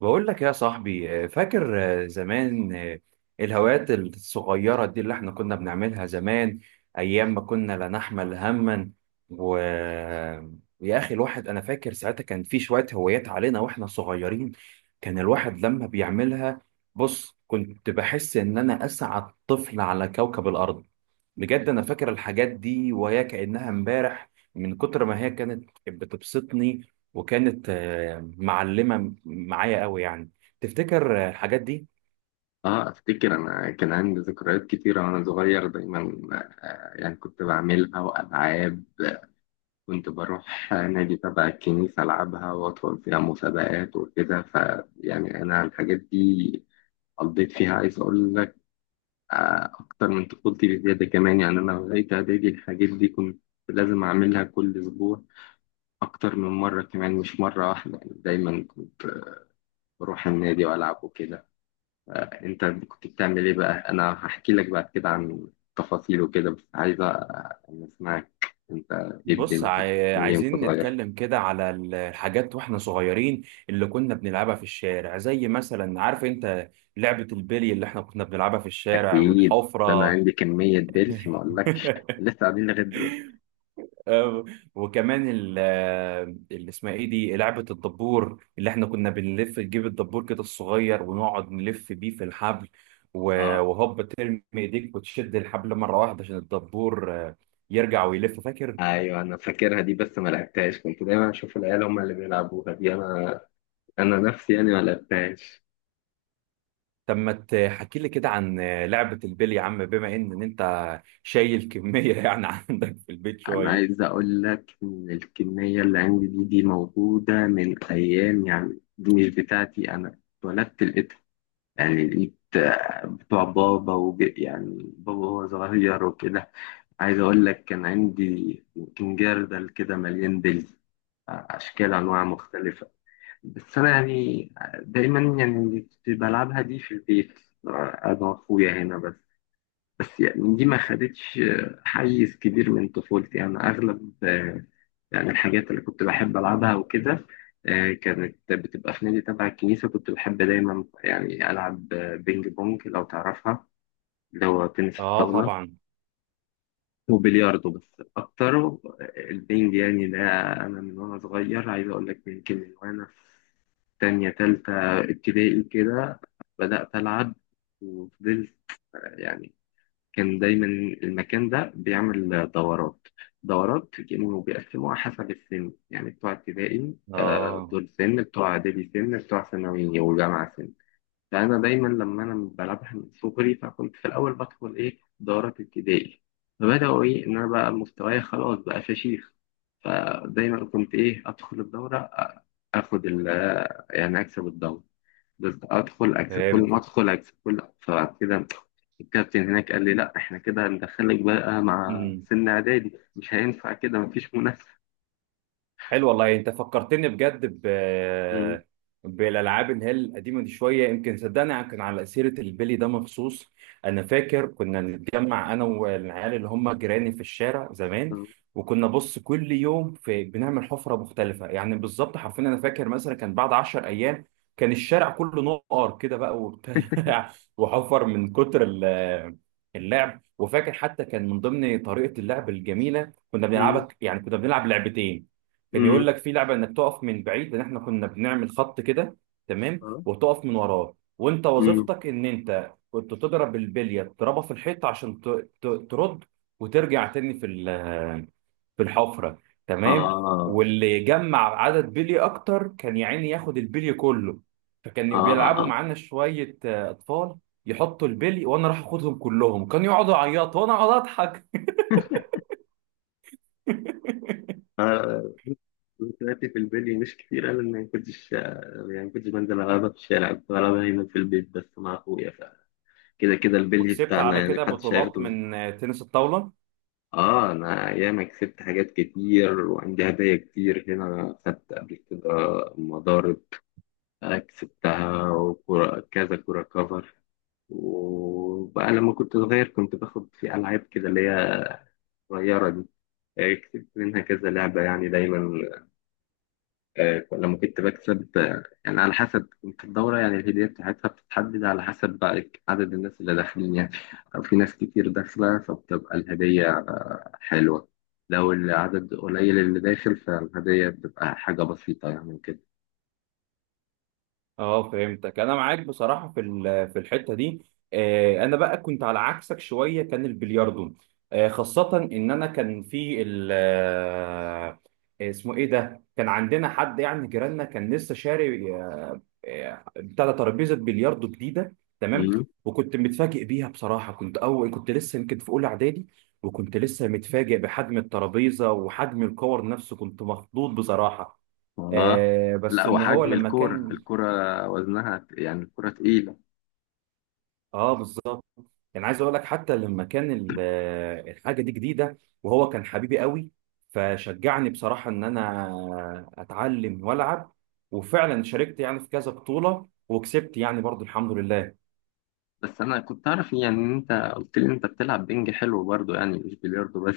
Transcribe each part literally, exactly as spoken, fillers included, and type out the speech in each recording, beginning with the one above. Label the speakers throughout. Speaker 1: بقول لك يا صاحبي، آه، فاكر، آه، زمان، آه، الهوايات الصغيرة دي اللي احنا كنا بنعملها زمان أيام ما كنا لا نحمل هما. و آه، يا أخي الواحد أنا فاكر ساعتها كان في شوية هوايات علينا وإحنا صغيرين. كان الواحد لما بيعملها، بص كنت بحس إن أنا أسعد طفل على كوكب الأرض. بجد انا فاكر الحاجات دي وهي كأنها امبارح من كتر ما هي كانت بتبسطني، وكانت آه، معلمة معايا قوي يعني. تفتكر آه، الحاجات دي؟
Speaker 2: اه افتكر انا كان عندي ذكريات كتيرة وانا صغير دايما. آه، يعني كنت بعملها والعاب. كنت بروح نادي تبع الكنيسة العبها وادخل فيها مسابقات وكده فيعني انا الحاجات دي قضيت فيها، عايز اقول لك، آه، اكتر من طفولتي بزيادة كمان. يعني انا لغاية اعدادي الحاجات دي كنت لازم اعملها كل اسبوع، اكتر من مرة كمان مش مرة واحدة. يعني دايما كنت بروح النادي والعب وكده. انت كنت بتعمل ايه بقى؟ انا هحكي لك بعد كده عن تفاصيل وكده بس عايز اسمعك انت. ايه الدنيا؟
Speaker 1: بص،
Speaker 2: كنت
Speaker 1: عاي-
Speaker 2: بتعمل ايه وانت
Speaker 1: عايزين
Speaker 2: صغير؟
Speaker 1: نتكلم كده على ال- الحاجات واحنا صغيرين، اللي كنا بنلعبها في الشارع، زي مثلا عارف انت لعبة البلي اللي احنا كنا بنلعبها في الشارع
Speaker 2: اكيد. ده انا
Speaker 1: والحفرة.
Speaker 2: عندي كمية بلش ما اقولكش لسه قاعدين لغايه دلوقتي.
Speaker 1: آه، وكمان ال- آه، اللي اسمها ايه دي، لعبة الدبور اللي احنا كنا بنلف نجيب الدبور كده الصغير ونقعد نلف بيه في الحبل، و-
Speaker 2: اه،
Speaker 1: وهوب ترمي ايديك وتشد الحبل مرة واحدة عشان الدبور آه، يرجع ويلف، فاكر؟
Speaker 2: ايوه انا فاكرها دي بس ما لعبتهاش. كنت دايما اشوف العيال هم اللي بيلعبوها دي، انا انا نفسي يعني ما لعبتهاش.
Speaker 1: طب ما تحكي لي كده عن آه، لعبة البلي يا عم، بما ان إن انت شايل كمية يعني عندك في البيت
Speaker 2: انا
Speaker 1: شوية.
Speaker 2: عايز اقول لك ان الكميه اللي عندي دي، دي موجوده من ايام. يعني دي مش بتاعتي، انا اتولدت يعني لقيت آه، بتوع بابا وج... يعني بابا وهو صغير وكده. عايز أقول لك كان عندي يمكن جردل كده مليان بلي، آه، أشكال أنواع مختلفة. بس أنا يعني، آه، دايما يعني كنت بلعبها دي في البيت، آه، أنا وأخويا هنا بس. بس يعني دي ما خدتش حيز كبير من طفولتي. يعني أغلب، آه، يعني الحاجات اللي كنت بحب ألعبها وكده، آه، كانت بتبقى في نادي تبع الكنيسة. كنت بحب دايما يعني ألعب آه، بينج بونج لو تعرفها، اللي هو تنس
Speaker 1: اه
Speaker 2: الطاولة،
Speaker 1: طبعا.
Speaker 2: وبلياردو. بس أكتر، آه، البينج يعني ده. أنا من وأنا صغير، عايز أقول لك يمكن من وأنا في تانية تالتة ابتدائي كده بدأت ألعب وفضلت. يعني كان دايما المكان ده بيعمل دورات دورات كانوا بيقسموها حسب السن. يعني بتوع ابتدائي آه،
Speaker 1: اه
Speaker 2: دول سن، بتوع اعدادي سن، بتوع ثانوي وجامعه سن. فانا دايما لما انا بلعبها من صغري، فكنت في الاول بدخل ايه دورات ابتدائي. فبداوا ايه ان انا بقى مستواي خلاص بقى فشيخ. فدايما كنت ايه ادخل الدوره، اخد ال يعني اكسب الدوره، بس ادخل اكسب، كل ما
Speaker 1: فهمت.
Speaker 2: ادخل اكسب، كل فبعد كده الكابتن هناك قال لي لا احنا كده هندخلك بقى مع سن اعدادي، مش هينفع كده مفيش منافسه.
Speaker 1: حلو والله، انت فكرتني بجد ب
Speaker 2: مم.
Speaker 1: بالالعاب اللي هي القديمه دي شويه، يمكن صدقني، كان على سيره البلي ده مخصوص. انا فاكر كنا نتجمع انا والعيال اللي هم جيراني في الشارع زمان، وكنا بص كل يوم في بنعمل حفره مختلفه، يعني بالظبط حرفيا انا فاكر مثلا كان بعد 10 ايام كان الشارع كله نقر كده بقى وبتاع وحفر من كتر ال- اللعب. وفاكر حتى كان من ضمن طريقه اللعب الجميله كنا
Speaker 2: مم.
Speaker 1: بنلعبها، يعني كنا بنلعب لعبتين. كان
Speaker 2: مم.
Speaker 1: يقول لك في لعبه انك تقف من بعيد، لان احنا كنا بنعمل خط كده تمام،
Speaker 2: اه.
Speaker 1: وتقف من وراه، وانت
Speaker 2: مم.
Speaker 1: وظيفتك ان انت كنت تضرب البليه، تضربها في الحيط عشان ت- ت- ترد وترجع تاني في ال- في الحفره. تمام،
Speaker 2: اه،
Speaker 1: واللي جمع عدد بلي اكتر كان يا عيني ياخد البلي كله. فكانوا بيلعبوا
Speaker 2: اه،
Speaker 1: معانا شويه آه، اطفال، يحطوا البلي وانا راح اخدهم كلهم، كانوا يقعدوا يعيطوا وانا اقعد اضحك.
Speaker 2: انا ذكرياتي في البلي مش كتير. انا ما كنتش يعني ما كنتش بنزل العبها في الشارع. كنت بلعبها هنا في البيت بس مع اخويا. فكده كده البلي
Speaker 1: وكسبت
Speaker 2: بتاعنا،
Speaker 1: على
Speaker 2: يعني
Speaker 1: كده
Speaker 2: محدش
Speaker 1: بطولات
Speaker 2: هياخده مني.
Speaker 1: من آه، تنس الطاوله.
Speaker 2: اه، انا ايام كسبت حاجات كتير وعندي هدايا كتير هنا خدت قبل كده. مضارب، آه، كسبتها، وكرة كذا، كرة كفر. وبقى لما كنت صغير كنت باخد في ألعاب كده اللي هي صغيرة دي، آه، كسبت منها كذا لعبة. يعني دايما، آه، لما كنت بكسب، آه، يعني على حسب كنت الدورة. يعني الهدية بتاعتها بتتحدد على حسب بقى عدد الناس اللي داخلين. يعني لو في ناس كتير داخلة فبتبقى الهدية آه، حلوة. لو العدد قليل اللي داخل فالهدية بتبقى حاجة بسيطة يعني.
Speaker 1: اه فهمتك، انا معاك بصراحه في ال- في الحته دي. آه، انا بقى كنت على عكسك شويه، كان البلياردو آه، خاصه ان انا كان في ال آه، اسمه ايه ده، كان عندنا حد يعني جيراننا كان لسه شاري آه، بتاع ده، ترابيزه بلياردو جديده. تمام،
Speaker 2: كده.
Speaker 1: وكنت متفاجئ بيها بصراحه، كنت اول كنت لسه يمكن في اولى اعدادي، وكنت لسه متفاجئ بحجم الترابيزه وحجم الكور نفسه، كنت مخضوض بصراحه.
Speaker 2: اه،
Speaker 1: آه، بس
Speaker 2: لا،
Speaker 1: ان هو
Speaker 2: وحجم
Speaker 1: لما
Speaker 2: الكوره
Speaker 1: كان،
Speaker 2: الكوره وزنها يعني، الكوره تقيله.
Speaker 1: اه بالظبط. يعني عايز اقول لك، حتى لما كان ال- الحاجه دي جديده وهو كان حبيبي قوي، فشجعني بصراحه ان انا اتعلم والعب، وفعلا شاركت يعني في كذا بطوله وكسبت يعني برضو، الحمد لله.
Speaker 2: بس انا كنت اعرف إيه، يعني ان انت قلت لي انت بتلعب بينج حلو برضو، يعني مش بلياردو بس.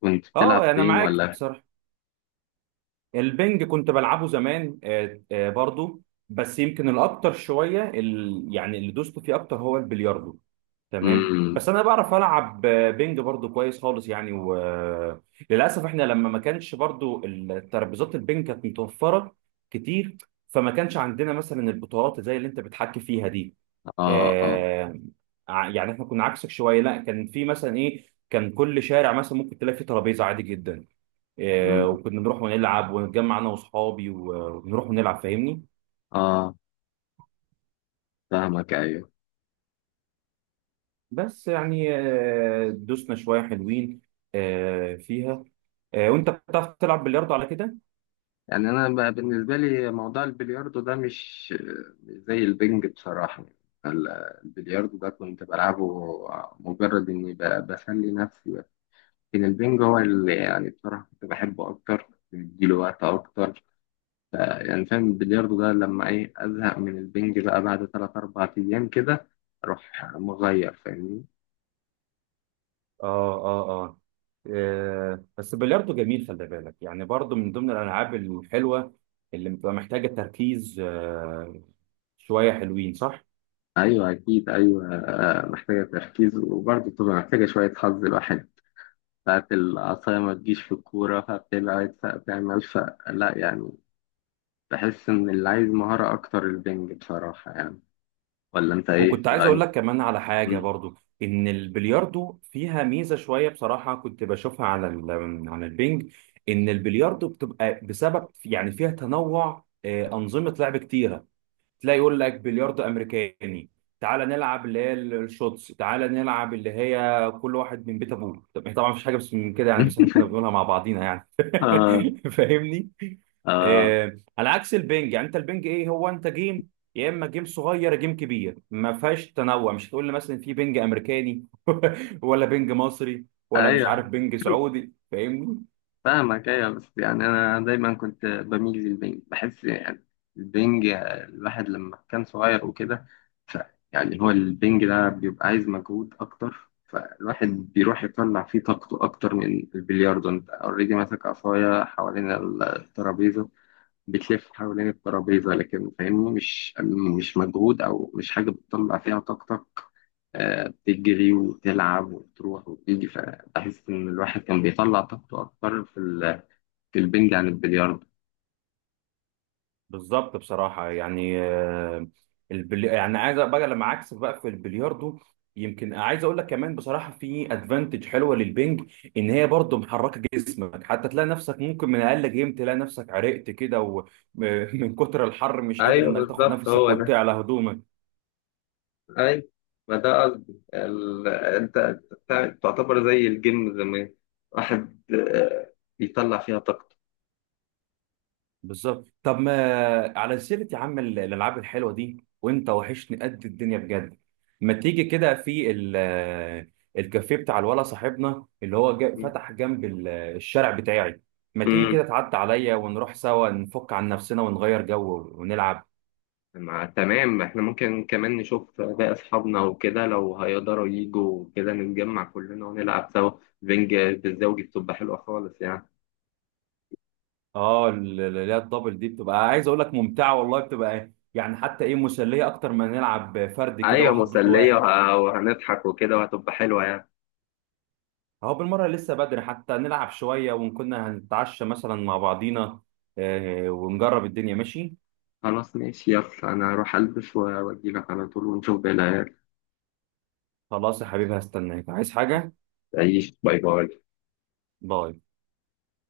Speaker 2: كنت بتلعب
Speaker 1: اه انا
Speaker 2: فين
Speaker 1: معاك
Speaker 2: ولا؟
Speaker 1: بصراحه، البنج كنت بلعبه زمان آه، آه، برضو، بس يمكن الاكتر شويه ال... يعني اللي دوست فيه اكتر هو البلياردو. تمام،
Speaker 2: امم.
Speaker 1: بس انا بعرف العب آه، بنج برضو كويس خالص يعني. وللاسف احنا لما ما كانش برضو الترابيزات البنج كانت متوفره كتير، فما كانش عندنا مثلا البطولات زي اللي انت بتحكي فيها دي.
Speaker 2: اه، اه.
Speaker 1: آه، ع- يعني احنا كنا عكسك شويه، لا كان في مثلا ايه، كان كل شارع مثلا ممكن تلاقي فيه ترابيزه عادي جدا، آه،
Speaker 2: مم.
Speaker 1: وكنا نروح ونلعب ونتجمع انا واصحابي و- ونروح ونلعب، فاهمني.
Speaker 2: اه، فاهمك ايوه.
Speaker 1: بس يعني آه، دوسنا شويه حلوين آه، فيها. آه، وانت بتعرف تلعب بلياردو على كده؟
Speaker 2: يعني انا ب- بالنسبه لي موضوع البلياردو ده مش مش زي البنج بصراحه. ال- البلياردو ده كنت بلعبه مجرد اني ب- بسلي نفسي. لكن البنج هو اللي يعني بصراحة كنت بحبه أكتر، بديله وقت أكتر يعني. فاهم؟ البلياردو ده لما إيه أزهق من البنج بقى بعد تلات أربع أيام كده أروح مغير فاهمني.
Speaker 1: اه، اه، اه. آه، بس البلياردو جميل، خلي بالك، يعني برضو من ضمن الالعاب الحلوه اللي بتبقى محتاجه تركيز آه، شويه حلوين، صح.
Speaker 2: أيوه أكيد. أيوه، آه، محتاجة تركيز وبرضه بتبقى محتاجة شوية حظ. الواحد ساعات العصاية ما تجيش في الكورة فبتبعد فبتعمل فلا يعني. بحس إن اللي عايز مهارة أكتر البنج بصراحة يعني. ولا أنت إيه
Speaker 1: وكنت عايز اقول
Speaker 2: رأيك؟
Speaker 1: لك كمان على حاجه برضو، ان البلياردو فيها ميزه شويه بصراحه كنت بشوفها على ال- على البنج، ان البلياردو بتبقى بسبب يعني فيها تنوع آه، انظمه لعب كتيره. تلاقي يقول لك بلياردو امريكاني، تعالى نلعب اللي هي الشوتس، تعالى نلعب اللي هي كل واحد من بيت ابوه. طب طبعا مفيش حاجه بس من كده يعني، بس احنا كنا بنقولها مع بعضينا يعني.
Speaker 2: آه.
Speaker 1: فاهمني.
Speaker 2: آه.
Speaker 1: آه على عكس البنج، يعني انت البنج ايه، هو انت جيم، يا اما جيم صغير يا جيم كبير، ما فيهاش تنوع، مش هتقول لي مثلا في بنج امريكاني ولا بنج مصري ولا مش عارف
Speaker 2: أيوه
Speaker 1: بنج سعودي، فاهمني.
Speaker 2: فاهمك ايوه. بس يعني انا دايما كنت بميل للبنج. بحس يعني البنج الواحد لما كان صغير وكده، ف يعني هو البنج ده بيبقى عايز مجهود اكتر، فالواحد بيروح يطلع فيه طاقته اكتر من البلياردو. انت اوريدي ماسك عصايه حوالين الترابيزه، بتلف حوالين الترابيزه، لكن فاهمني مش مش مجهود او مش حاجه بتطلع فيها طاقتك. آه، بتجري وتلعب وتروح وتيجي، فبحس ان الواحد كان بيطلع طاقته اكتر في البنج عن البلياردو.
Speaker 1: بالظبط بصراحة، يعني آه، البلي... يعني عايز بقى لما، عكس بقى في البلياردو يمكن عايز اقول لك كمان بصراحة في ادفانتج حلوة للبنج، ان هي برضو محركة جسمك، حتى تلاقي نفسك ممكن من اقل جيم تلاقي نفسك عرقت كده، ومن كتر الحر مش قادر
Speaker 2: ايوه
Speaker 1: انك تاخد
Speaker 2: بالظبط
Speaker 1: نفسك
Speaker 2: هو ده.
Speaker 1: وتعلى هدومك.
Speaker 2: ايوه، ما ده قصدي. ال... انت أنت بتاع- تعتبر زي الجيم زمان، واحد آه، بيطلع فيها طاقته.
Speaker 1: بالظبط. طب ما على سيرة يا عم ال- الألعاب الحلوة دي، وأنت وحشني قد الدنيا بجد، ما تيجي كده في ال- الكافيه بتاع الولا صاحبنا اللي هو جا- فتح جنب ال- الشارع بتاعي، ما تيجي
Speaker 2: امم.
Speaker 1: كده تعدي عليا ونروح سوا نفك عن نفسنا ونغير جو ونلعب.
Speaker 2: مع تمام، احنا ممكن كمان نشوف باقي اصحابنا وكده لو هيقدروا يجوا كده نتجمع كلنا ونلعب سوا. بنج بالزوجي بتبقى حلوه خالص يعني.
Speaker 1: اه ال- ال- اللي هي الدبل دي، بتبقى عايز أقول لك ممتعة والله، بتبقى يعني حتى إيه، مسلية أكتر ما نلعب فرد كده
Speaker 2: ايوه
Speaker 1: واحد ضد
Speaker 2: مسليه،
Speaker 1: واحد.
Speaker 2: وه- وهنضحك وكده وهتبقى حلوه يعني.
Speaker 1: اهو بالمرة لسه بدري، حتى نلعب شوية وكنا هنتعشى مثلا مع بعضينا، آه، ونجرب الدنيا، ماشي.
Speaker 2: خلاص ماشي، يلا انا هروح البس واجيلك على طول ونشوف بقى.
Speaker 1: خلاص يا حبيبي، هستناك. عايز حاجة؟
Speaker 2: تعيش. باي باي.
Speaker 1: باي.